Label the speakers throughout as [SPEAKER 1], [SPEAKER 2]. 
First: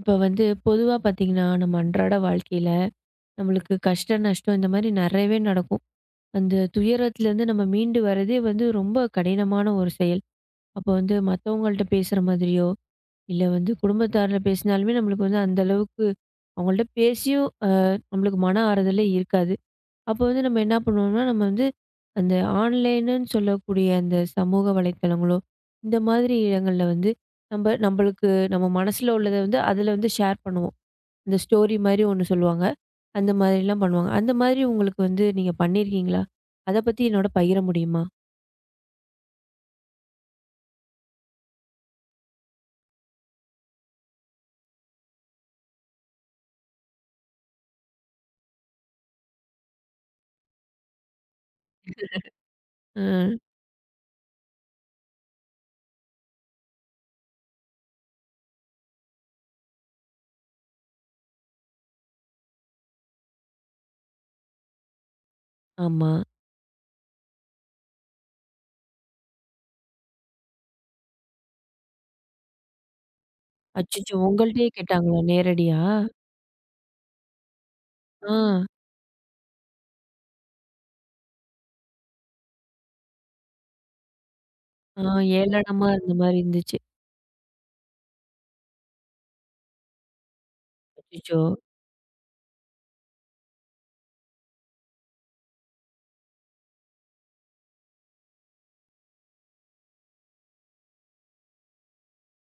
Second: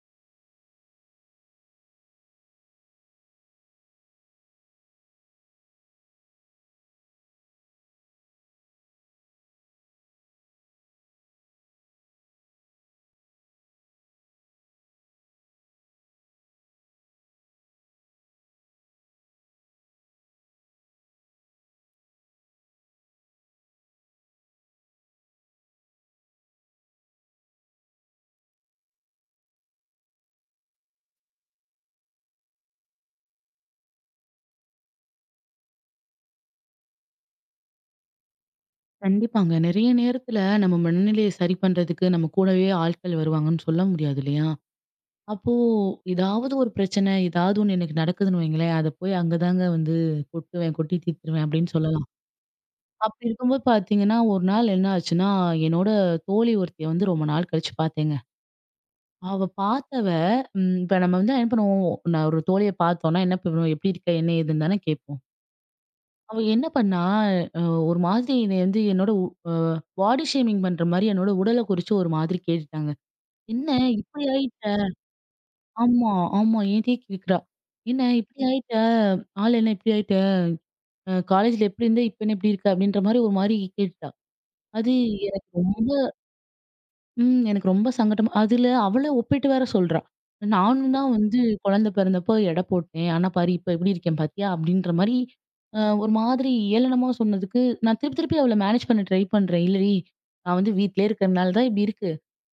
[SPEAKER 1] இப்போ வந்து பொதுவா பார்த்தீங்கன்னா, நம்ம அன்றாட வாழ்க்கையில நம்மளுக்கு கஷ்டம், நஷ்டம் இந்த மாரி நெறையவே நடக்கும். அந்த துயரத்துலேருந்து நம்ம மீண்டு வரதே வந்து ரொம்ப கடினமான ஒரு செயல். அப்போ வந்து மத்தவங்கள்ட்ட பேசுற மாதிரியோ, இல்ல வந்து குடும்பத்தார்ல பேசினாலுமே நம்மளுக்கு வந்து அந்த அளவுக்கு அவங்கள்ட்ட பேசியும் நம்மளுக்கு மன ஆறுதலே இருக்காது. அப்போ வந்து நம்ம என்ன பண்ணுவோம்னா, நம்ம வந்து அந்த ஆன்லைனுன்னு சொல்லக்கூடிய அந்த சமூக வலைத்தளங்களோ, இந்த மாதிரி இடங்கள்ல வந்து நம்ப நம்பளுக்கு நம்ம மனசுல உள்ளத வந்து அதில வந்து ஷேர் பண்ணுவோம். இந்த ஸ்டோரி மாரி ஒண்ணு சொல்லுவாங்க. அந்த மாதிரிலாம் பண்ணுவாங்க. அந்த மாதிரி உங்களுக்கு வந்து நீங்க பண்ணியிருக்கீங்களா? அத பத்தி என்னோட பகிர முடியுமா?
[SPEAKER 2] கண்டிப்பாங்க. நெறைய நேரத்துல நம்ம மனநிலைய சரி பண்றதுக்கு நம்ம கூடவே ஆட்கள் வருவாங்கன்னு சொல்ல முடியாது இல்லையா? அப்போ ஏதாவது ஒரு பிரச்சனை, ஏதாவது ஒண்ணு எனக்கு நடக்குதுன்னு வைங்களேன், அத போய் அங்க தாங்க வந்து கொட்டுவேன், கொட்டி தீர்த்துருவேன் அப்படின்னு சொல்லலாம்.
[SPEAKER 1] அ.
[SPEAKER 2] அப்படி இருக்கும்போது பார்த்தீங்கன்னா, ஒரு நாள் என்ன ஆச்சுன்னா, என்னோட தோழி ஒருத்திய வந்து ரொம்ப நாள் கழிச்சு பார்த்தேங்க. அவ பார்த்தவ இப்ப நம்ம வந்து என்ன பண்ணுவோம், நான் ஒரு தோழிய பார்த்தோம்னா என்ன பண்ணுவோம், "எப்படி இருக்க? என்ன ஏதுன்னு" தானே கேட்போம்.
[SPEAKER 1] ஆமா.
[SPEAKER 2] அவ என்ன பண்ணா, அ ஒரு மாதிரி என்னைய வந்து என்னோட உ அ பாடி ஷேமிங் பண்ற மாரி என்னோட உடல குறிச்சு ஒரு மாதிரி கேட்டுட்டாங்க. "என்ன
[SPEAKER 1] அச்சச்சோ!
[SPEAKER 2] இப்படி
[SPEAKER 1] உங்கள்ட்டயே
[SPEAKER 2] ஆயிட்ட?"
[SPEAKER 1] கேட்டாங்களா? நேரடியா?
[SPEAKER 2] ஆமா, ஆமா. ஏன்ட்டயே கேக்குறா. "என்ன
[SPEAKER 1] ஆ.
[SPEAKER 2] இப்படி ஆயிட்ட? ஆள் என்ன இப்படி ஆயிட்ட? காலேஜ்ல எப்படி இருந்த? இப்ப என்ன இப்படி இருக்க?" அப்படின்ற மாரி ஒரு மாரி கேட்டுட்டா. அது
[SPEAKER 1] ஆ.
[SPEAKER 2] எனக்கு
[SPEAKER 1] ஏளனமா
[SPEAKER 2] ரொம்ப
[SPEAKER 1] இருந்த மாரி இருந்துச்சு.
[SPEAKER 2] எனக்கு ரொம்ப சங்கடம். அதுல அவள ஒப்பிட்டு வேற சொல்றா. நானும் தான் வந்து
[SPEAKER 1] அச்சச்சோ!
[SPEAKER 2] குழந்தை பிறந்தப்ப எடை போட்டேன். ஆனா பாரு இப்ப எப்படி இருக்கேன் பாத்தியா? அப்படின்ற மாரி ஒரு மாதிரி ஏளனமா சொன்னதுக்கு, நான் திருப்பி திருப்பி அவள மேனேஜ் பண்ண ட்ரை பண்றேன். இல்லடி நான் வந்து வீட்லயே இருக்கிறனால தான் இப்படி இருக்கு.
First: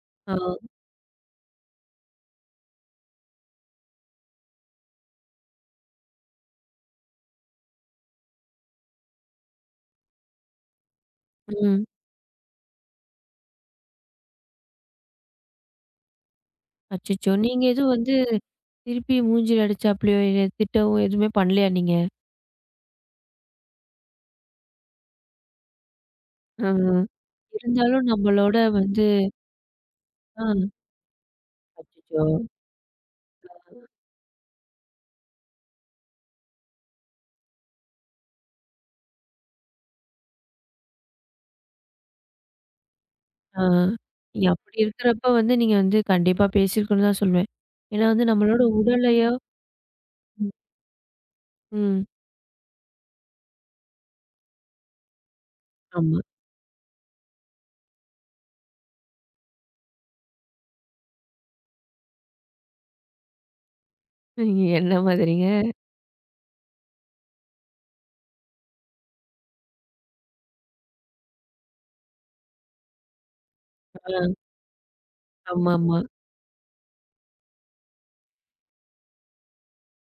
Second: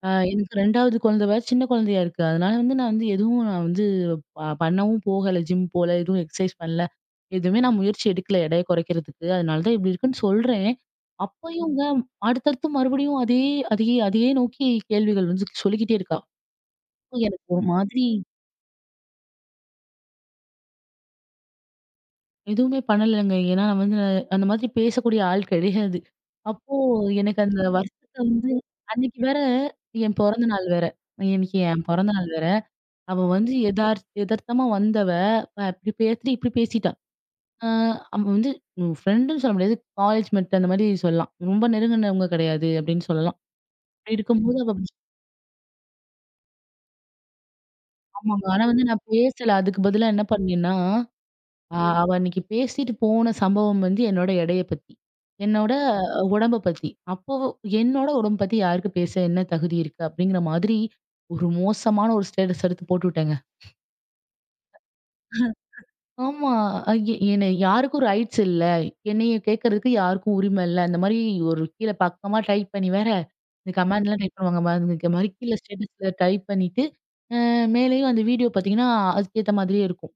[SPEAKER 1] ஆ.
[SPEAKER 2] எனக்கு 2வது குழந்தை வேற சின்ன குழந்தையா இருக்கு. அதனால வந்து நான் வந்து எதுவும் நான் வந்து பண்ணவும் போகல. ஜிம் போல, எதுவும் எக்ஸர்சைஸ் பண்ணல. எதுவுமே நான் முயற்சி எடுக்கல எடைய குறைக்கிறதுக்கு. அதனால தான் இப்படி இருக்குன்னு சொல்றேன். அப்பயுங்க
[SPEAKER 1] ம்.
[SPEAKER 2] அடுத்தடுத்து மறுபடியும் அதே அதையே அதையே நோக்கி கேள்விகள் வந்து சொல்லிக்கிட்டே இருக்கா. அப்ப
[SPEAKER 1] அச்சச்சோ!
[SPEAKER 2] எனக்கு
[SPEAKER 1] நீங்க
[SPEAKER 2] ஒரு
[SPEAKER 1] எதுவும்
[SPEAKER 2] மாதிரி
[SPEAKER 1] வந்து திருப்பி மூஞ்சில அடிச்சாப்லயோ, இல்ல திட்டவும் எதுவுமே பண்ணலையா நீங்க?
[SPEAKER 2] எதுவுமே பண்ணலங்க. ஏன்னா நான் வந்து நான் அந்த மாதிரி பேசக்கூடிய ஆள் கிடையாது. அப்போ
[SPEAKER 1] ம்.
[SPEAKER 2] எனக்கு அந்த
[SPEAKER 1] இருந்தாலும்
[SPEAKER 2] வருத்தத்த வந்து
[SPEAKER 1] நம்மளோட வந்து
[SPEAKER 2] அன்னைக்கு வேற என் பிறந்த நாள்
[SPEAKER 1] ஆ.
[SPEAKER 2] வேற. இன்னைக்கு என் பிறந்த
[SPEAKER 1] அச்சச்சோ!
[SPEAKER 2] நாள் வேற. அவ வந்து எதார்த்தமா வந்தவ, இப்படி பேசுறி இப்படி பேசிட்டா. ஆ அவ வந்து ஃப்ரெண்டுன்னு சொல்ல முடியாது. காலேஜ் மெட் அந்த மாரி சொல்லலாம். ரொம்ப நெருங்குனவங்க கிடையாது அப்படின்னு சொல்லலாம்.
[SPEAKER 1] ஆ.
[SPEAKER 2] அப்படி
[SPEAKER 1] நீங்க
[SPEAKER 2] இருக்கும்போது அவ
[SPEAKER 1] அப்படி இருக்கிறப்ப வந்து நீங்க வந்து கண்டிப்பா பேசியிருக்கணும்னு தான் சொல்லுவேன். ஏன்னா வந்து
[SPEAKER 2] ஆமாங்க.
[SPEAKER 1] நம்மளோட
[SPEAKER 2] ஆனா வந்து நான்
[SPEAKER 1] உடலையோ
[SPEAKER 2] பேசல. அதுக்கு பதிலா என்ன
[SPEAKER 1] ம்.
[SPEAKER 2] பண்ணேன்னா, அ ம்.
[SPEAKER 1] ம்.
[SPEAKER 2] அவ அன்னைக்கு பேசிட்டு போன சம்பவம் வந்து என்னோட எடைய பத்தி. என்னோட
[SPEAKER 1] ஆமா.
[SPEAKER 2] உடம்ப பத்தி. அப்போ என்னோட உடம்ப பத்தி யாருக்கு பேச என்ன தகுதி இருக்கு? அப்படிங்கிற மாதிரி ஒரு மோசமான ஒரு ஸ்டேட்டஸ் எடுத்து போட்டுவிட்டேங்க.
[SPEAKER 1] நீங்க என்ன மாதிரிங்க?
[SPEAKER 2] ஆமா. அ எ என்ன யாருக்கும் ரைட்ஸ் இல்ல. என்னைய கேட்கறதுக்கு யாருக்கும் உரிமை இல்ல. அந்த மாரி ஒரு கீழ பக்கமா டைப் பண்ணி வேற, இந்த கமெண்ட்லாம்
[SPEAKER 1] ஆ.
[SPEAKER 2] டைப் பண்ணுவாங்க பாருங்க. மாரி கீழ
[SPEAKER 1] ஆமாமா.
[SPEAKER 2] ஸ்டேட்டஸ்ல டைப் பண்ணிட்டு, அ மேலேயும் அந்த வீடியோ பார்த்தீங்கன்னா, அதுக்கேத்த மாதிரியே இருக்கும்.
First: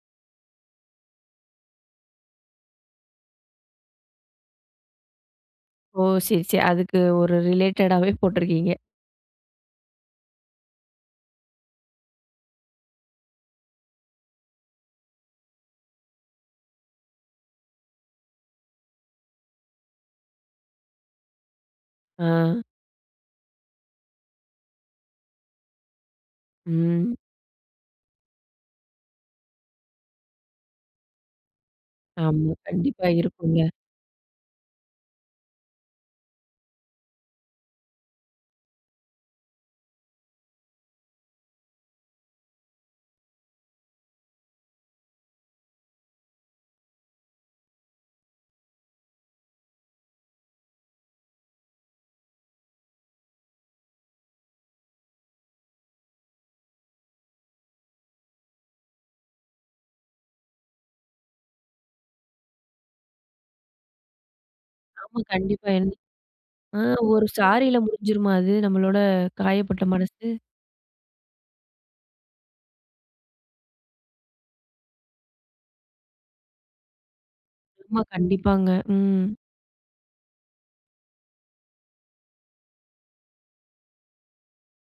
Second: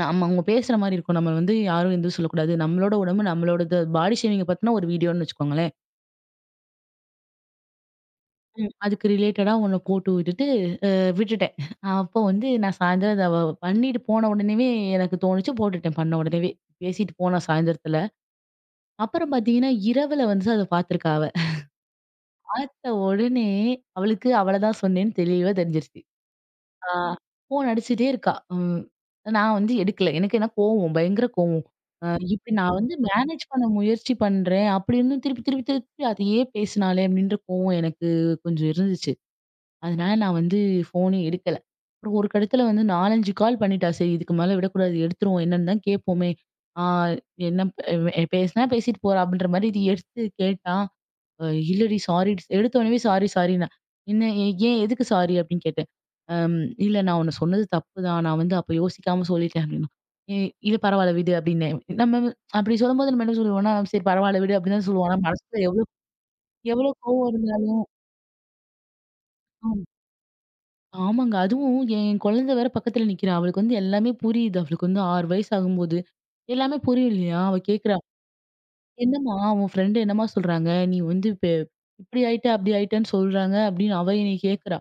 [SPEAKER 2] நம்ம அவங்க பேசுற மாரி இருக்கும். நம்ம வந்து யாரும் எதுவும் சொல்லக்கூடாது. நம்மளோட உடம்பு நம்மளோடது பாடி ஷேமிங்க பத்தின ஒரு வீடியோன்னு வச்சுக்கோங்களேன்.
[SPEAKER 1] ஓ! சரி, சரி. அதுக்கு ஒரு ரிலேட்டடாவே
[SPEAKER 2] ம்.
[SPEAKER 1] போட்டிருக்கீங்க.
[SPEAKER 2] அதுக்கு ரிலேட்டடா ஒண்ணு போட்டு விட்டுட்டு விட்டுட்டேன். அப்போ வந்து நான் சாயந்தரம் அத பண்ணிட்டு போன உடனேவே எனக்கு தோணுச்சு போட்டுட்டேன் பண்ண உடனேவே. பேசிட்டு போனா சாயந்தரத்துல. அப்புறம் பாத்தீங்கன்னா, இரவுல வந்து அத பாத்துருக்கா அவ.
[SPEAKER 1] ஆ.
[SPEAKER 2] பாத்த உடனே அவளுக்கு அவள தான் சொன்னேன்னு தெளிவா தெரிஞ்சிருச்சு. ஆ
[SPEAKER 1] ம்.
[SPEAKER 2] ஃபோன் அடிச்சுட்டே இருக்கா. ம். நான் வந்து எடுக்கல. எனக்கு என்ன கோவம், பயங்கர கோவம். அ
[SPEAKER 1] ஆமா.
[SPEAKER 2] இப்படி நான் வந்து
[SPEAKER 1] கண்டிப்பா
[SPEAKER 2] மேனேஜ்
[SPEAKER 1] இருக்குங்க.
[SPEAKER 2] பண்ண முயற்சி பண்றேன். அப்படி இருந்தும் திருப்பி திருப்பி திருப்பி அதையே பேசினாளே அப்படின்ற கோவம் எனக்கு கொஞ்சம் இருந்துச்சு. அதனால நான் வந்து ஃபோனே எடுக்கல. அப்புறம் ஒரு கட்டத்துல வந்து 4, 5 கால் பண்ணிட்டா. சரி இதுக்கு மேல விடக்கூடாது. எடுத்துருவோம். என்னன்னு தான் கேட்போமே. ஆ என்ன ப பேசினா பேசிட்டு போறா அப்படின்ற மாரி இது எடுத்து கேட்டா. அ இல்லடி சாரி எடுத்த உடனே சாரி சாரின்னா. ஏன் எதுக்கு சாரி அப்படின்னு கேட்டேன். அம் இல்ல நான் உன்ன சொன்னது தப்புதான். நான் வந்து அப்ப யோசிக்காம சொல்லிட்டேன் அப்படின்னா. இ இல்ல பரவால்ல விடு அப்படின்னேன். நம்ம வந்து- அப்படி சொல்லும்போது நம்ம என்ன சொல்லுவோம்னா, நம்ம சரி பரவால்ல விடு அப்படின்னு தான் சொல்லுவோம். ஆனா
[SPEAKER 1] ஆமா.
[SPEAKER 2] மனசுல
[SPEAKER 1] கண்டிப்பா.
[SPEAKER 2] எவ்ளோ
[SPEAKER 1] என்ன? ஆ.
[SPEAKER 2] எவ்ளோ
[SPEAKER 1] ஒரு
[SPEAKER 2] கோவம்
[SPEAKER 1] சாரியில
[SPEAKER 2] இருந்தாலும்
[SPEAKER 1] முடிஞ்சிருமா அது? நம்மளோட காயப்பட்ட மனசு.
[SPEAKER 2] ஆமாங்க. அதுவும் என் குழந்தை வேற பக்கத்துல நிக்கிறா. அவளுக்கு வந்து எல்லாமே புரியுது. அவளுக்கு வந்து 6 வயசு ஆகும்போது எல்லாமே புரியும் இல்லையா? அவ கேட்கிறா.
[SPEAKER 1] ஆமா. கண்டிப்பாங்க. ம்.
[SPEAKER 2] என்னம்மா உன் ஃப்ரெண்டு என்னம்மா சொல்றாங்க? நீ வந்து இப்ப இப்படி ஆயிட்ட, அப்படி ஆயிட்டன்னு சொல்றாங்க அப்படின்னு அவ என்னைய கேட்குறா.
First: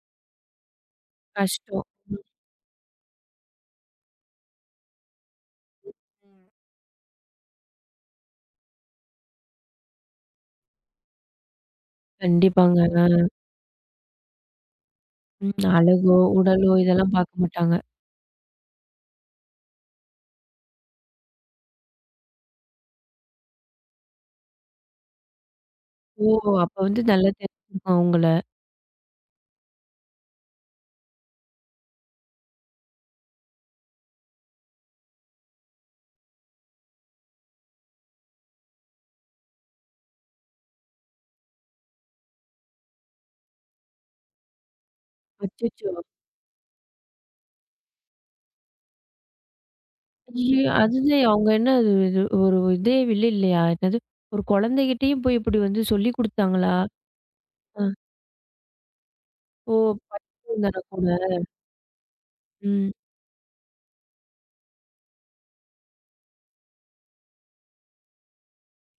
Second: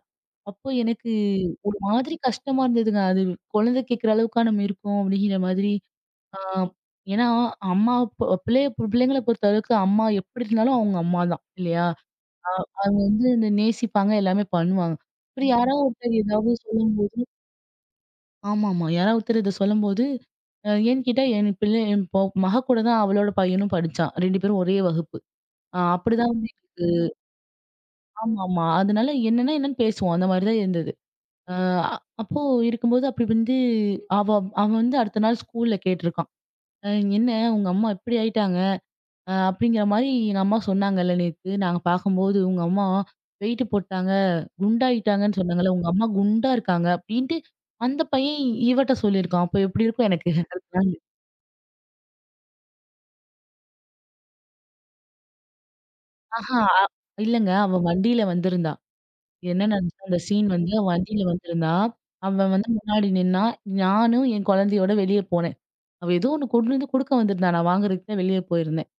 [SPEAKER 2] அப்போ எனக்கு ஒரு
[SPEAKER 1] கஷ்டம்.
[SPEAKER 2] மாதிரி
[SPEAKER 1] ம்.
[SPEAKER 2] கஷ்டமா இருந்ததுங்க. அது குழந்தை கேட்கிற அளவுக்கா நம்ம இருக்கோம் அப்படிங்கிற மாதிரி. ஆ ஏன்னா அம்மா ப பிள்ளைய பிள்ளைங்கள பொறுத்தளவுக்கு அம்மா எப்படி இருந்தாலும் அவங்க அம்மா தான் இல்லையா? அ
[SPEAKER 1] கண்டிப்பாங்க.
[SPEAKER 2] அவங்க வந்து
[SPEAKER 1] ஆ.
[SPEAKER 2] இந்த நேசிப்பாங்க, எல்லாமே பண்ணுவாங்க. இப்படி
[SPEAKER 1] ம்.
[SPEAKER 2] யாரோ
[SPEAKER 1] அழகோ,
[SPEAKER 2] ஒருத்தர் ஏதாவது
[SPEAKER 1] உடலோ
[SPEAKER 2] சொல்லும்
[SPEAKER 1] இதெல்லாம் பார்க்க மாட்டாங்க.
[SPEAKER 2] ஆமாமா. யாராவது ஒருத்தர் இத சொல்லும்போது, ஏன்னு கேட்டா என் பிள்ளை என் மக கூட தான் அவளோட பையனும் படிச்சான். 2 பேரும் ஒரே வகுப்பு.
[SPEAKER 1] ஓ!
[SPEAKER 2] அப்படிதான்
[SPEAKER 1] அப்ப வந்து நல்லா தெரிஞ்சிருக்கும் அவங்கள.
[SPEAKER 2] ஆமாமா. அதனால என்னன்னு பேசுவோம். அந்த மாரி தான் இருந்தது. அ அப்போ இருக்கும்போது அப்படி வந்து அவ அவன் வந்து அடுத்த நாள் ஸ்கூல்ல கேட்டிருக்கான். "அ என்ன உங்க அம்மா இப்படி ஆயிட்டாங்க?" அப்படிங்கிற மாரி எங்க அம்மா சொன்னாங்கல்ல நேத்து. நாங்க பார்க்கும்போது உங்க அம்மா வெயிட் போட்டாங்க, குண்டாயிட்டாங்கன்னு சொன்னாங்கல்ல. உங்க
[SPEAKER 1] அச்சச்சோ!
[SPEAKER 2] அம்மா குண்டா இருக்காங்க அப்படின்ட்டு அந்த பையன் இவட்ட சொல்லியிருக்கான். அப்ப எப்படி இருக்கும் எனக்கு.
[SPEAKER 1] ஐயோ!
[SPEAKER 2] அடுத்த நாள்.
[SPEAKER 1] அதுதான் அவங்க என்ன அது இது ஒரு இதே இல்ல இல்லையா? என்னது ஒரு குழந்தைகிட்டயும் போய் இப்படி வந்து சொல்லிக்
[SPEAKER 2] ஆஹா.
[SPEAKER 1] குடுத்தாங்களா?
[SPEAKER 2] அ இல்லங்க. அவ
[SPEAKER 1] ஆ.
[SPEAKER 2] வண்டியில வந்திருந்தா. என்ன
[SPEAKER 1] ஓ!
[SPEAKER 2] நடந்துச்சுன்னா, அந்த சீன் வந்து
[SPEAKER 1] படிச்சிருந்தாரா கூட?
[SPEAKER 2] வண்டியில வந்திருந்தா, அவன் வந்து
[SPEAKER 1] ம்.
[SPEAKER 2] முன்னாடி நின்னான். நானும் என் குழந்தையோட வெளிய போனேன். அவ ஏதோ ஒண்ணு கொண்டு வந்து குடுக்க வந்திருந்தா. நான் வாங்குறதுக்கு தான் வெளிய போயிருந்தேன்.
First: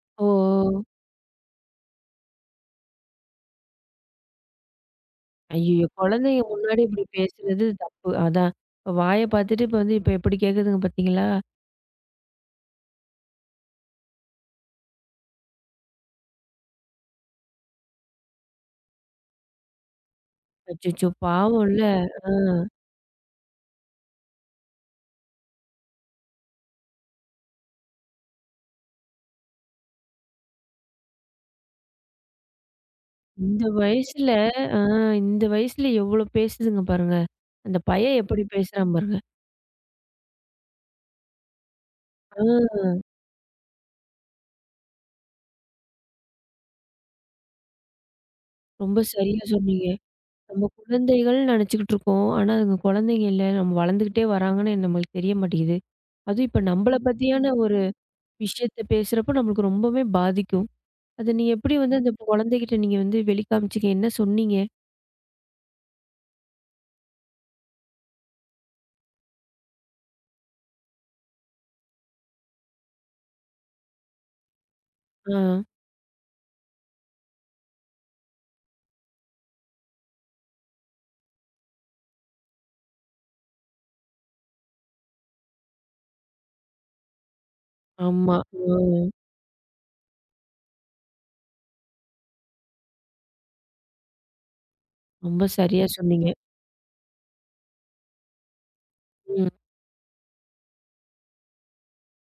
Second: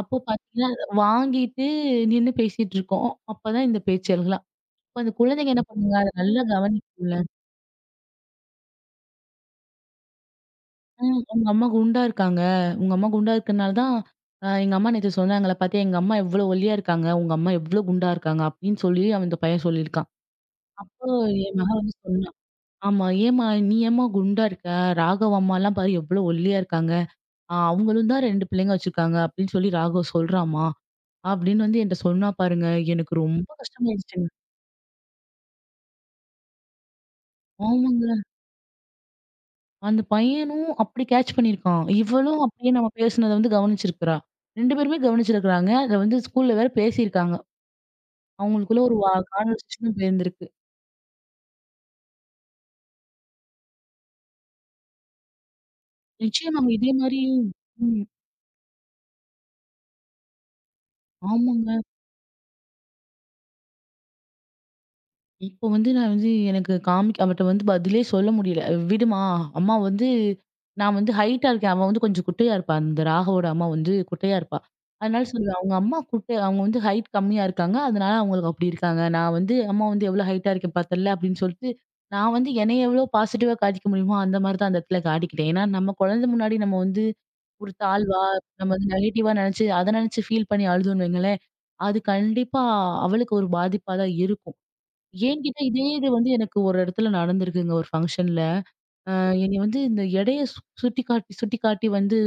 [SPEAKER 2] அப்போ
[SPEAKER 1] ஓ!
[SPEAKER 2] பார்த்தீங்கன்னா,
[SPEAKER 1] ஓ!
[SPEAKER 2] வாங்கிட்டு நின்னு பேசிட்டு இருக்கோம். அப்பதான் இந்த பேச்செல்லாம். அப்ப அந்த குழந்தைங்க என்ன
[SPEAKER 1] ஐயய்யோ!
[SPEAKER 2] பண்ணுங்க, அத
[SPEAKER 1] குழந்தைங்க
[SPEAKER 2] நல்லா
[SPEAKER 1] முன்னாடி இப்படி
[SPEAKER 2] கவனிக்கும்ல.
[SPEAKER 1] பேசுறது தப்பு. அதான். இப்ப வாய பார்த்துட்டு இப்ப வந்து இப்ப எப்படி கேக்குதுங்க பார்த்தீங்களா?
[SPEAKER 2] "உங்க அம்மா குண்டா இருக்காங்க. உங்க அம்மா குண்டா இருக்கனால தான் எங்க அம்மா நேத்து சொன்னாங்கல்ல பாத்தியா, எங்க அம்மா எவ்ளோ ஒல்லியா இருக்காங்க. உங்க அம்மா எவ்ளோ குண்டா இருக்காங்க." அப்படின்னு சொல்லி அவன் இந்த பையன் சொல்லியிருக்கான். அப்போ
[SPEAKER 1] அச்சச்சோ!
[SPEAKER 2] என் மகன்
[SPEAKER 1] பாவம்ல.
[SPEAKER 2] வந்து
[SPEAKER 1] ஆ.
[SPEAKER 2] சொன்னா. ஆமா. "ஏம்மா நீ ஏம்மா குண்டா இருக்க? ராகவ் அம்மாலாம் பாரு எவ்ளோ ஒல்லியா இருக்காங்க. அவங்களும் தான் 2 பிள்ளைங்க வச்சிருக்காங்க" அப்படின்னு சொல்லி ராகவ் சொல்றாம்மா. அப்படின்னு வந்து என்ட்ட சொன்னா பாருங்க. எனக்கு ரொம்ப
[SPEAKER 1] இந்த
[SPEAKER 2] கஷ்டமாயிடுச்சுங்க.
[SPEAKER 1] வயசுல ஆ. இந்த வயசுல எவ்வளோ பேசுதுங்க பாருங்க. அந்த
[SPEAKER 2] ஆமாங்க.
[SPEAKER 1] பையன் எப்படி பேசுறான் பாருங்க.
[SPEAKER 2] அந்த பையனும் அப்படி கேட்ச் பண்ணியிருக்கான். இவளும்
[SPEAKER 1] ஆ.
[SPEAKER 2] அப்படியே நம்ம பேசுனத வந்து கவனிச்சிருக்கிறா. 2 பேருமே கவனிச்சிருக்கிறாங்க. அத வந்து ஸ்கூல்ல வேற பேசியிருக்காங்க. அவங்களுக்குள்ள ஒரு
[SPEAKER 1] ரொம்ப
[SPEAKER 2] வா
[SPEAKER 1] சரியா சொன்னீங்க.
[SPEAKER 2] கான்வர்சேஷனும் போயிருந்திருக்கு.
[SPEAKER 1] நம்ம குழந்தைகள் நினச்சுக்கிட்டு இருக்கோம். ஆனா, அதுங்க குழந்தைங்க இல்ல. நம்ம வளர்ந்துக்கிட்டே வராங்கன்னு நம்மளுக்கு தெரிய மாட்டேங்குது. அதுவும் இப்ப
[SPEAKER 2] நிச்சயமாங்க. இதே
[SPEAKER 1] நம்மள
[SPEAKER 2] மாரி
[SPEAKER 1] பத்தியான ஒரு
[SPEAKER 2] ம்.
[SPEAKER 1] விஷயத்த பேசுறப்போ நம்மளுக்கு ரொம்பவே பாதிக்கும். அத நீங்க எப்படி
[SPEAKER 2] ஆமாங்க.
[SPEAKER 1] வந்து அந்த குழந்தைகிட்ட நீங்க வந்து வெளிக்காமிச்சீங்க? என்ன சொன்னீங்க?
[SPEAKER 2] இப்போ வந்து நான் வந்து எனக்கு காமிக் அவட்ட வந்து பதிலே சொல்ல முடியல. விடுமா, அம்மா வந்து நான் வந்து ஹைட்டா இருக்கேன். அவ வந்து கொஞ்சம் குட்டையா இருப்பா. அந்த ராகவோட அம்மா வந்து குட்டையா இருப்பா. அதனால
[SPEAKER 1] ஆ.
[SPEAKER 2] சொல்லுவேன், "அவங்க அம்மா குட்டை அவங்க வந்து ஹைட் கம்மியா இருக்காங்க. அதனால அவங்களுக்கு அப்படி இருக்காங்க. நான் வந்து அம்மா வந்து எவ்வளோ ஹைட்டா இருக்கேன் பார்த்தல்ல" அப்படின்னு சொல்லிட்டு, நான் வந்து என்னைய எவ்வளோ பாசிட்டிவா காட்டிக்க முடியுமோ அந்த மாரி தான் அந்த இடத்துல காட்டிக்கிட்டேன். ஏன்னா நம்ம குழந்தை முன்னாடி நம்ம வந்து ஒரு தாழ்வா,
[SPEAKER 1] ஆமா.
[SPEAKER 2] நம்ம வந்து
[SPEAKER 1] ம்.
[SPEAKER 2] நெகட்டிவா நெனச்சு, அத நெனச்சு ஃபீல் பண்ணி அழுதோம்னு வைங்களேன், அது கண்டிப்பா அவளுக்கு ஒரு பாதிப்பா தான் இருக்கும்.
[SPEAKER 1] ரொம்ப
[SPEAKER 2] என்கிட்ட இதே
[SPEAKER 1] சரியா
[SPEAKER 2] இது
[SPEAKER 1] சொன்னீங்க.
[SPEAKER 2] வந்து எனக்கு ஒரு இடத்துல நடந்திருக்குங்க ஒரு ஃபங்ஷன்ல. அ
[SPEAKER 1] ம்.
[SPEAKER 2] என்னைய வந்து இந்த எடைய சுட்டிக்காட்டி, சுட்டிக்காட்டி வந்து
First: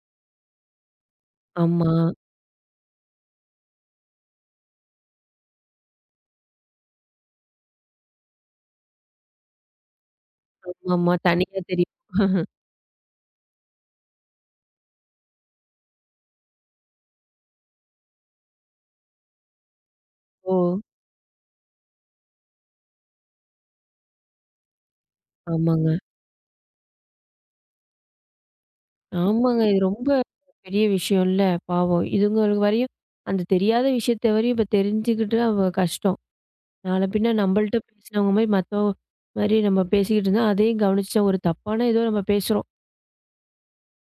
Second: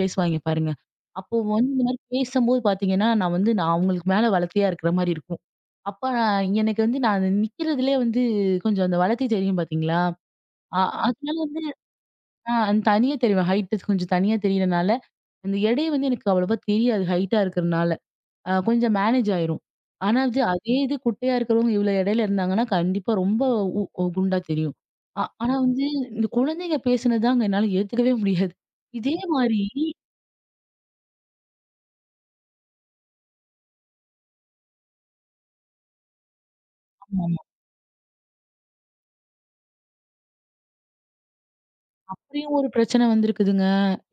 [SPEAKER 2] பேசுவாய்ங்க பாருங்க. அப்போ வந்து இந்த
[SPEAKER 1] ஆமா.
[SPEAKER 2] மாரி பேசும்போது பார்த்தீங்கன்னா, நான் வந்து நான் அவங்களுக்கு மேல வளத்தையா இருக்கிற மாரி இருக்கும். அப்ப நான் எனக்கு வந்து நான் நிக்கிறதுலயே வந்து கொஞ்சம் அந்த வளத்தை தெரியும் பார்த்தீங்களா? அ
[SPEAKER 1] ஆமாமா.
[SPEAKER 2] அதனால
[SPEAKER 1] தனியா
[SPEAKER 2] வந்து
[SPEAKER 1] தெரியும்.
[SPEAKER 2] நான் அந்த தனியா தெரிவேன். ஹைட் கொஞ்சம் தனியா தெரியறனால, அந்த எடை வந்து எனக்கு அவ்வளவா தெரியாது ஹைட்டா இருக்கிறனால. கொஞ்சம் மேனேஜ் ஆயிரும். ஆனா அது
[SPEAKER 1] ஓ!
[SPEAKER 2] அதே இது குட்டையா இருக்கிறவங்க இவ்ளோ எடையில இருந்தாங்கன்னா, கண்டிப்பா ரொம்ப உ ஒ குண்டா தெரியும். ஆனா வந்து
[SPEAKER 1] ஆமாங்க.
[SPEAKER 2] இந்த குழந்தைங்க பேசினது தாங்க என்னால ஏத்துக்கவே முடியாது. இதே
[SPEAKER 1] ஆமாங்க.
[SPEAKER 2] மாரி
[SPEAKER 1] இது ரொம்ப பெரிய விஷயம்ல, பாவம். இதுங்களுக்கு வரையும் அந்த தெரியாத விஷயத்த வரையும் இப்ப தெரிஞ்சுக்கிட்டு அவ கஷ்டம். நாள பின்ன
[SPEAKER 2] ஆமாமா.
[SPEAKER 1] நம்மள்ட்ட பேசினவங்க மாரி மத்த மாரி நம்ம பேசிக்கிட்டு இருந்தா, அதையும் கவனிச்சுட்டா ஒரு தப்பான ஏதோ நம்ம
[SPEAKER 2] அப்படியும்
[SPEAKER 1] பேசுறோம்.
[SPEAKER 2] ஒரு பிரச்சனை வந்திருக்குதுங்க.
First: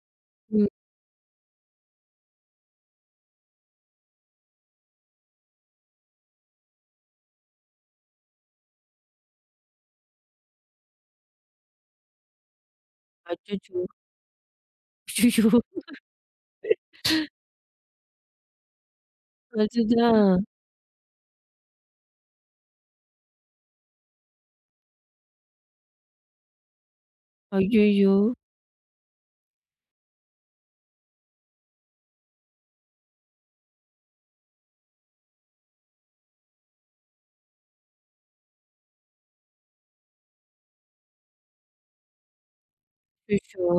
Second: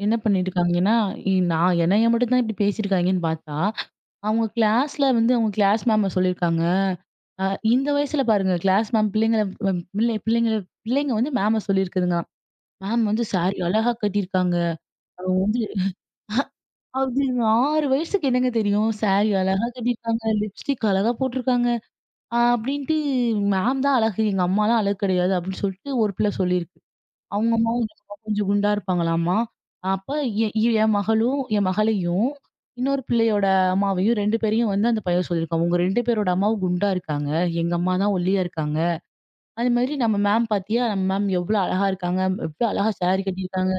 [SPEAKER 2] என்ன
[SPEAKER 1] ம்.
[SPEAKER 2] பண்ணிருக்காங்கன்னா, நான் என்னைய மட்டும் தான் இப்படி பேசியிருக்காய்ங்கன்னு பார்த்தா, அவங்க கிளாஸ்ல வந்து அவங்க கிளாஸ் மேம சொல்லியிருக்காங்க. அ இந்த வயசுல பாருங்க கிளாஸ் மேம் பிள்ளைங்கள பிள்ளை பிள்ளைங்கள பிள்ளைங்க வந்து மேம சொல்லியிருக்குதுங்களாம். மேம் வந்து சாரி
[SPEAKER 1] அச்சச்சோ!
[SPEAKER 2] அழகா கட்டியிருக்காங்க. அவங்க
[SPEAKER 1] அய்யய்யோ!
[SPEAKER 2] வந்து அப்படிங்க 6 வயசுக்கு என்னங்க தெரியும்? சாரி அழகா கட்டியிருக்காங்க,
[SPEAKER 1] அதுதான்.
[SPEAKER 2] லிப்ஸ்டிக் அழகா போட்டிருக்காங்க. அப்படின்ட்டு மேம் தான் அழகு, எங்க அம்மாலாம் அழகு கிடையாது அப்படின்னு சொல்லிட்டு ஒரு பிள்ளை சொல்லியிருக்கு. அவங்க அம்மாவும் எங்க
[SPEAKER 1] ஐய்யய்யோ!
[SPEAKER 2] அம்மாவும் கொஞ்சம் குண்டா இருப்பாங்களாமா. அப்ப என் மகளும் என் மகளையும், இன்னொரு பிள்ளையோட அம்மாவையும் 2 பேரையும் வந்து அந்த பையன் சொல்லியிருக்கான். உங்க 2 பேரோட அம்மாவும் குண்டா இருக்காங்க. எங்க அம்மா தான் ஒல்லியா இருக்காங்க. அது மாதிரி நம்ம மேம் பார்த்தியா? நம்ம மேம் எவ்வளோ அழகா இருக்காங்க. எவ்வளோ அழகா சாரி
[SPEAKER 1] அச்சச்சோ!
[SPEAKER 2] கட்டியிருக்காங்க.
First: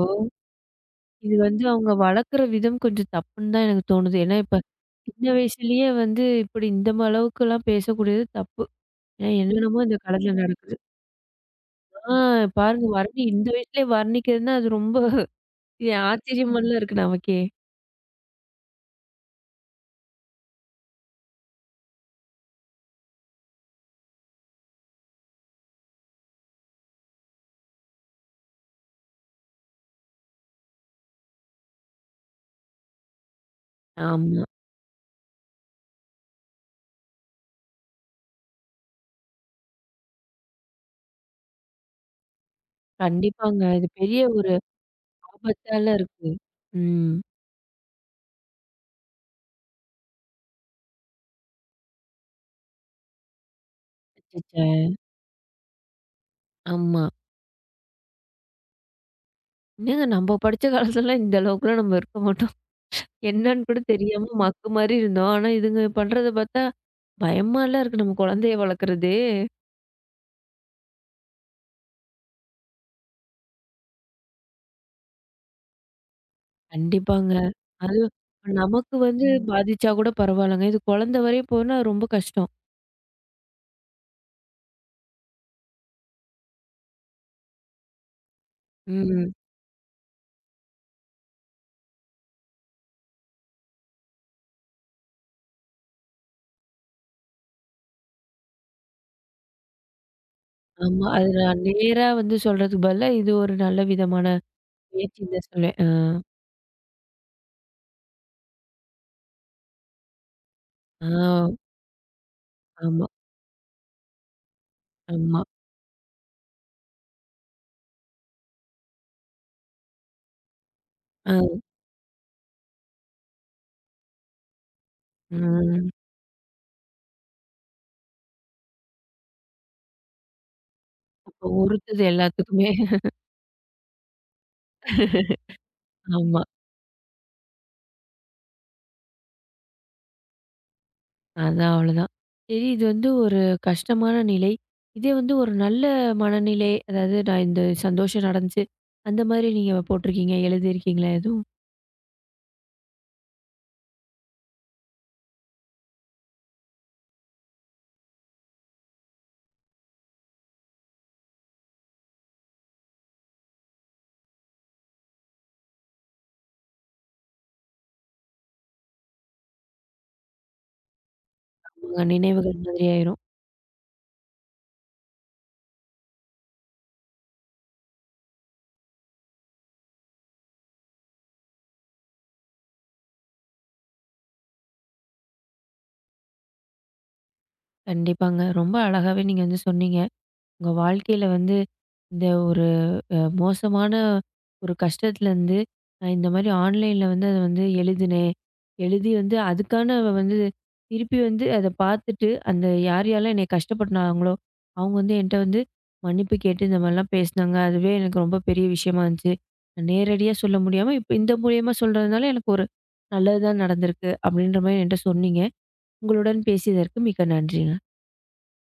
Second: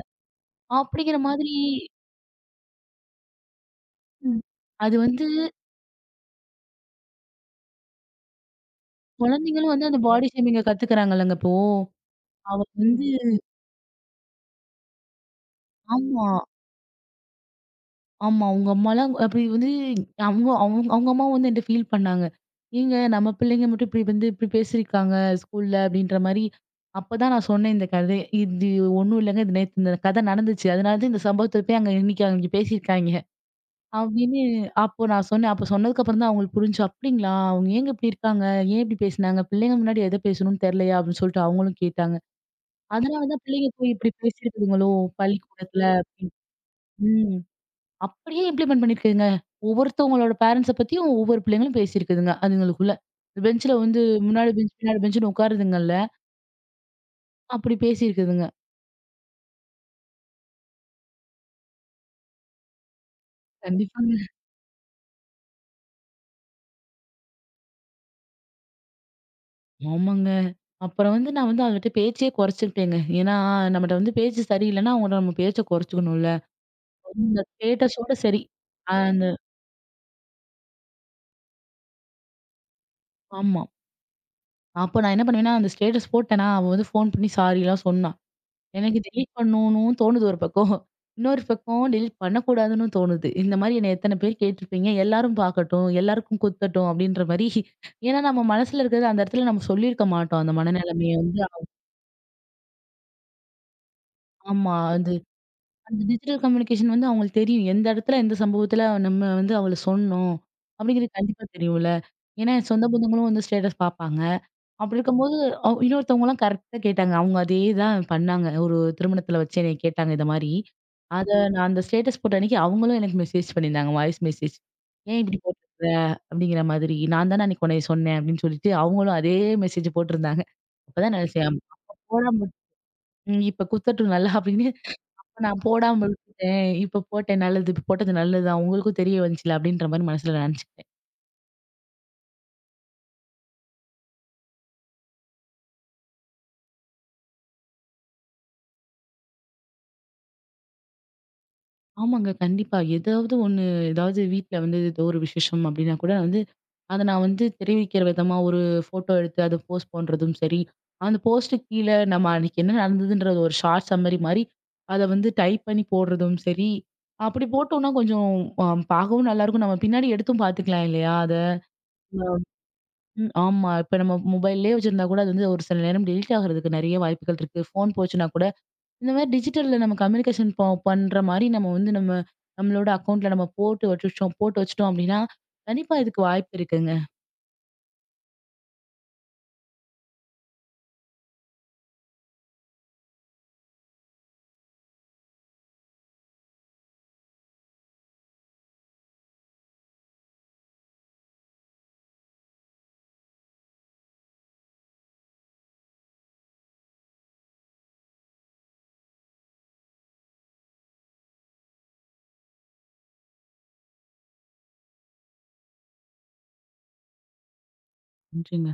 [SPEAKER 2] அப்படிங்கிற
[SPEAKER 1] இது
[SPEAKER 2] மாதிரி
[SPEAKER 1] வந்து அவங்க வளர்க்குற விதம் கொஞ்சம் தப்புன்னு தான் எனக்கு தோணுது. ஏன்னா,
[SPEAKER 2] ம்.
[SPEAKER 1] இப்ப
[SPEAKER 2] அது
[SPEAKER 1] சின்ன
[SPEAKER 2] வந்து
[SPEAKER 1] வயசுலயே வந்து இப்படி இந்த அளவுக்குலாம் பேசக்கூடியது தப்பு. ஏன்னா
[SPEAKER 2] குழந்தைங்களும்
[SPEAKER 1] என்னென்னமோ
[SPEAKER 2] வந்து
[SPEAKER 1] இந்த
[SPEAKER 2] அந்த பாடி
[SPEAKER 1] காலத்துல
[SPEAKER 2] ஷேமிங்க
[SPEAKER 1] நடக்குது.
[SPEAKER 2] கத்துக்கிறாங்கல்லங்க இப்போ.
[SPEAKER 1] ஆ.
[SPEAKER 2] அவ
[SPEAKER 1] பாருங்க
[SPEAKER 2] வந்து
[SPEAKER 1] வர்ணி இந்த வயசுலயே வர்ணிக்கிறதுன்னா, அது ரொம்ப
[SPEAKER 2] ஆமா,
[SPEAKER 1] ஆச்சரியமாலாம் இருக்கு நமக்கே.
[SPEAKER 2] ஆமா. அவங்க அம்மாலாம் அப்படி வந்து அவங்க அவங்க அவங்க அம்மாவும் வந்து என்ட்ட ஃபீல் பண்ணாங்க. "ஏங்க நம்ம பிள்ளைங்க மட்டும் இப்படி வந்து இப்படி பேசியிருக்காங்க ஸ்கூல்ல" அப்படின்ற மாரி. அப்பதான் நான் சொன்னேன் இந்த கதை. "இது ஒண்ணும் இல்லங்க. இது நேத்து இந்த கதை நடந்துச்சு. அதனால தான் இந்த சம்பவத்த போய் அங்க இன்னைக்கு அங்க பேசியிருக்காய்ங்க" அப்படின்னு
[SPEAKER 1] ஆமா.
[SPEAKER 2] அப்போ நான் சொன்னேன். அப்போ சொன்னதுக்கப்புறம் தான் அவங்களுக்கு புரிஞ்சுச்சு. "அப்படிங்களா! அவங்க ஏங்க இப்படி இருக்காங்க? ஏன் இப்படி பேசினாங்க? பிள்ளைங்க முன்னாடி எத பேசணும்னு தெரியலையா?" அப்படின்னு சொல்லிட்டு அவங்களும் கேட்டாங்க. அதனால தான்
[SPEAKER 1] கண்டிப்பாங்க.
[SPEAKER 2] பிள்ளைங்க
[SPEAKER 1] இது
[SPEAKER 2] போய் இப்படி
[SPEAKER 1] பெரிய ஒரு
[SPEAKER 2] பேசியிருக்குதுங்களோ பள்ளிக்கூடத்துல
[SPEAKER 1] ஆபத்தால இருக்கு.
[SPEAKER 2] அப்படின்னு.
[SPEAKER 1] ம்.
[SPEAKER 2] ம். அப்படியே இம்ப்ளிமெண்ட் பண்ணியிருக்குதுங்க. ஒவ்வொருத்தவங்களோட பேரண்ட்ஸ பத்தியும் ஒவ்வொரு பிள்ளைங்களும் பேசியிருக்குதுங்க, அதுங்களுக்குள்ள. பெஞ்ச்ல வந்து முன்னாடி
[SPEAKER 1] அச்சச்சே!
[SPEAKER 2] பெஞ்ச், பின்னாடி பெஞ்சுன்னு உட்காருதுங்கல்ல,
[SPEAKER 1] ஆமா.
[SPEAKER 2] அப்படி பேசியிருக்குதுங்க.
[SPEAKER 1] என்னங்க நம்ம படிச்ச காலத்துலலாம் இந்த அளவுக்குலாம் நம்ம இருக்க மாட்டோம். என்னன்னு கூட
[SPEAKER 2] கண்டிப்பாங்க.
[SPEAKER 1] தெரியாம மக்கு மாரி இருந்தோம். ஆனா இதுங்க பண்றத பார்த்தா, பயமாலாம் இருக்கு நம்ம குழந்தைய வளர்க்குறது.
[SPEAKER 2] ஆமாங்க. அப்புறம் வந்து நான் வந்து அவங்கட்ட பேச்சே குறைச்சுக்கிட்டேங்க. ஏன்னா நம்மட்ட வந்து பேச்சு சரியில்லைன்னா, அவங்கட்ட நம்ம பேச்ச குறைச்சுக்கணும்ல.
[SPEAKER 1] கண்டிப்பாங்க.
[SPEAKER 2] அந்த
[SPEAKER 1] அதுவும்
[SPEAKER 2] ஸ்டேட்டஸோட சரி.
[SPEAKER 1] நமக்கு
[SPEAKER 2] அந்த
[SPEAKER 1] வந்து பாதிச்சா கூட பரவாயில்லங்க. இது குழந்தை வரையும் போனா ரொம்ப கஷ்டம்.
[SPEAKER 2] ஆமா. அப்ப நான் என்ன பண்ணுவேன்னா, அந்த ஸ்டேட்டஸ் போட்டேனா, அவ வந்து ஃபோன் பண்ணி சாரிலாம் சொன்னா. எனக்கு
[SPEAKER 1] ம்.
[SPEAKER 2] டெலீட் பண்ணணும்னு தோணுது ஒரு பக்கம். இன்னொரு பக்கம் டெலீட் பண்ணக்கூடாதுன்னு தோணுது. இந்த மாரி என்ன எத்தன பேர் கேட்டுருப்பீங்க? எல்லாரும் பார்க்கட்டும், எல்லாருக்கும் குத்தட்டும் அப்டின்ற மாரி. ஏன்னா, நம்ம மனசுல இருக்கிறத அந்த இடத்துல நம்ம சொல்லியிருக்க மாட்டோம். அந்த
[SPEAKER 1] ஆமா.
[SPEAKER 2] மனநிலைமைய
[SPEAKER 1] அது
[SPEAKER 2] வந்து
[SPEAKER 1] நான் நேரா வந்து சொல்றதுக்கு பதிலா, இது ஒரு நல்ல விதமான
[SPEAKER 2] ஆமா. அது
[SPEAKER 1] முயற்சின்னு தான் சொல்வேன். ஆ.
[SPEAKER 2] அந்த டிஜிட்டல் கம்யூனிகேஷன் வந்து அவங்களுக்கு தெரியும். எந்த இடத்துல, எந்த சம்பவத்துல நம்ம வந்து அவள சொன்னோம்.
[SPEAKER 1] ஆ.
[SPEAKER 2] அப்டிங்கிறது கண்டிப்பா தெரியும்ல. ஏன்னா, என் சொந்த
[SPEAKER 1] ஆமா,
[SPEAKER 2] பந்தங்களும் வந்து ஸ்டேட்டஸ் பார்ப்பாங்க. அப்படி இருக்கும்போது,
[SPEAKER 1] ஆமா.
[SPEAKER 2] அவ் இன்னொருத்தவங்கலாம் கரெக்ட்டா கேட்டாங்க. அவங்க அதே தான் பண்ணாங்க. ஒரு திருமணத்தில வச்சு என்னைய கேட்டாங்க இத மாரி. அத
[SPEAKER 1] ஆ.
[SPEAKER 2] நான் அந்த ஸ்டேட்டஸ் போட்ட அன்னைக்கு அவங்களும் எனக்கு மெசேஜ் பண்ணியிருந்தாங்க. Voice message. "ஏன் இப்படி போட்டிருக்க?"
[SPEAKER 1] ம்.
[SPEAKER 2] அப்படிங்கிற மாதிரி. "நான் தானே அன்னைக்கு உன்னைய சொன்னேன்" அப்படின்னு சொல்லிட்டு அவங்களும் அதே மெசேஜ் போட்டிருந்தாங்க. அப்பதான்
[SPEAKER 1] அப்ப
[SPEAKER 2] நினைச்சேன்.
[SPEAKER 1] உறுத்துது
[SPEAKER 2] போடாம விட்
[SPEAKER 1] எல்லாத்துக்குமே.
[SPEAKER 2] ம் இப்ப குத்தட்டும் நல்லா அப்படின்னு நான் போடாம
[SPEAKER 1] ஆமா.
[SPEAKER 2] விட்டுட்டேன். இப்ப போட்டேன் நல்லது. இப்ப போட்டது நல்லதுதான். உங்களுக்கும் தெரிய வந்துச்சுல்ல அப்படின்ற மாரி மனசுல நினைச்சுக்கிட்டேன்.
[SPEAKER 1] அதான் அவ்வளோதான். சரி இது வந்து ஒரு கஷ்டமான நிலை. இதே வந்து ஒரு நல்ல மனநிலை, அதாவது நான் இந்த சந்தோஷம் நடந்துச்சு, அந்த மாரி நீங்க போட்டிருக்கீங்க, எழுதியிருக்கீங்களா எதுவும்?
[SPEAKER 2] ஆமாங்க. கண்டிப்பா. ஏதாவது ஒண்ணு ஏதாவது வீட்ல வந்து ஏதோ ஒரு விசேஷம் அப்டின்னா கூட வந்து, அத நான் வந்து தெரிவிக்கிற விதமா ஒரு ஃபோட்டோ எடுத்து அத போஸ்ட் பண்றதும் சரி, அந்த போஸ்ட்டுக்கு கீழ நம்ம அன்னைக்கு என்ன நடந்ததுன்றது ஒரு ஷார்ட் சம்மரி மாரி, அத வந்து டைப் பண்ணி போடுறதும் சரி, அப்படி போட்டோம்னா கொஞ்சம் அ பார்க்கவும் நல்லாயிருக்கும். நம்ம பின்னாடி எடுத்தும் பார்த்துக்கலாம் இல்லையா? அத
[SPEAKER 1] உங்க நினைவுகள் மாதிரி ஆயிரும்.
[SPEAKER 2] ஆமா. இப்ப நம்ம மொபைல்லயே வச்சிருந்தா கூட அது வந்து ஒரு சில நேரம் டெலீட் ஆகுறதுக்கு நெறைய வாய்ப்புகள் இருக்கு. ஃபோன் போச்சுன்னா கூட இந்த மாரி டிஜிட்டல்ல நம்ம கம்யூனிகேஷன் பண்ற மாரி நம்ம வந்து நம்ம நம்மளோட அக்கவுண்ட்ல நம்ம போட்டு வச்சுட்டோம் அப்படின்னா, கண்டிப்பா இதுக்கு வாய்ப்பு இருக்குங்க.
[SPEAKER 1] கண்டிப்பாங்க. ரொம்ப அழகாவே நீங்க வந்து சொன்னீங்க. உங்க வாழ்க்கையில வந்து இந்த ஒரு மோசமான ஒரு கஷ்டத்துலேருந்து, நான் இந்த மாரி ஆன்லைன்ல வந்து அத வந்து எழுதினேன். எழுதி வந்து அதுக்கான அவ வந்து திருப்பி வந்து அத பார்த்துட்டு, அந்த யார் யார்லாம் என்னைய கஷ்டப்படுத்துனாங்களோ, அவங்க வந்து என்ட்ட வந்து மன்னிப்பு கேட்டு இந்த மாரிலாம் பேசினாங்க. அதுவே எனக்கு ரொம்ப பெரிய விஷயமா இருந்துச்சு. நான் நேரடியா சொல்ல முடியாம, இப்ப இந்த மூலியமா சொல்றதுனால எனக்கு ஒரு நல்லது தான் நடந்திருக்கு. அப்படின்ற மாரி என்ட்ட சொன்னீங்க. உங்களுடன் பேசியதற்கு மிக்க நன்றிங்க.
[SPEAKER 2] நன்றிங்க.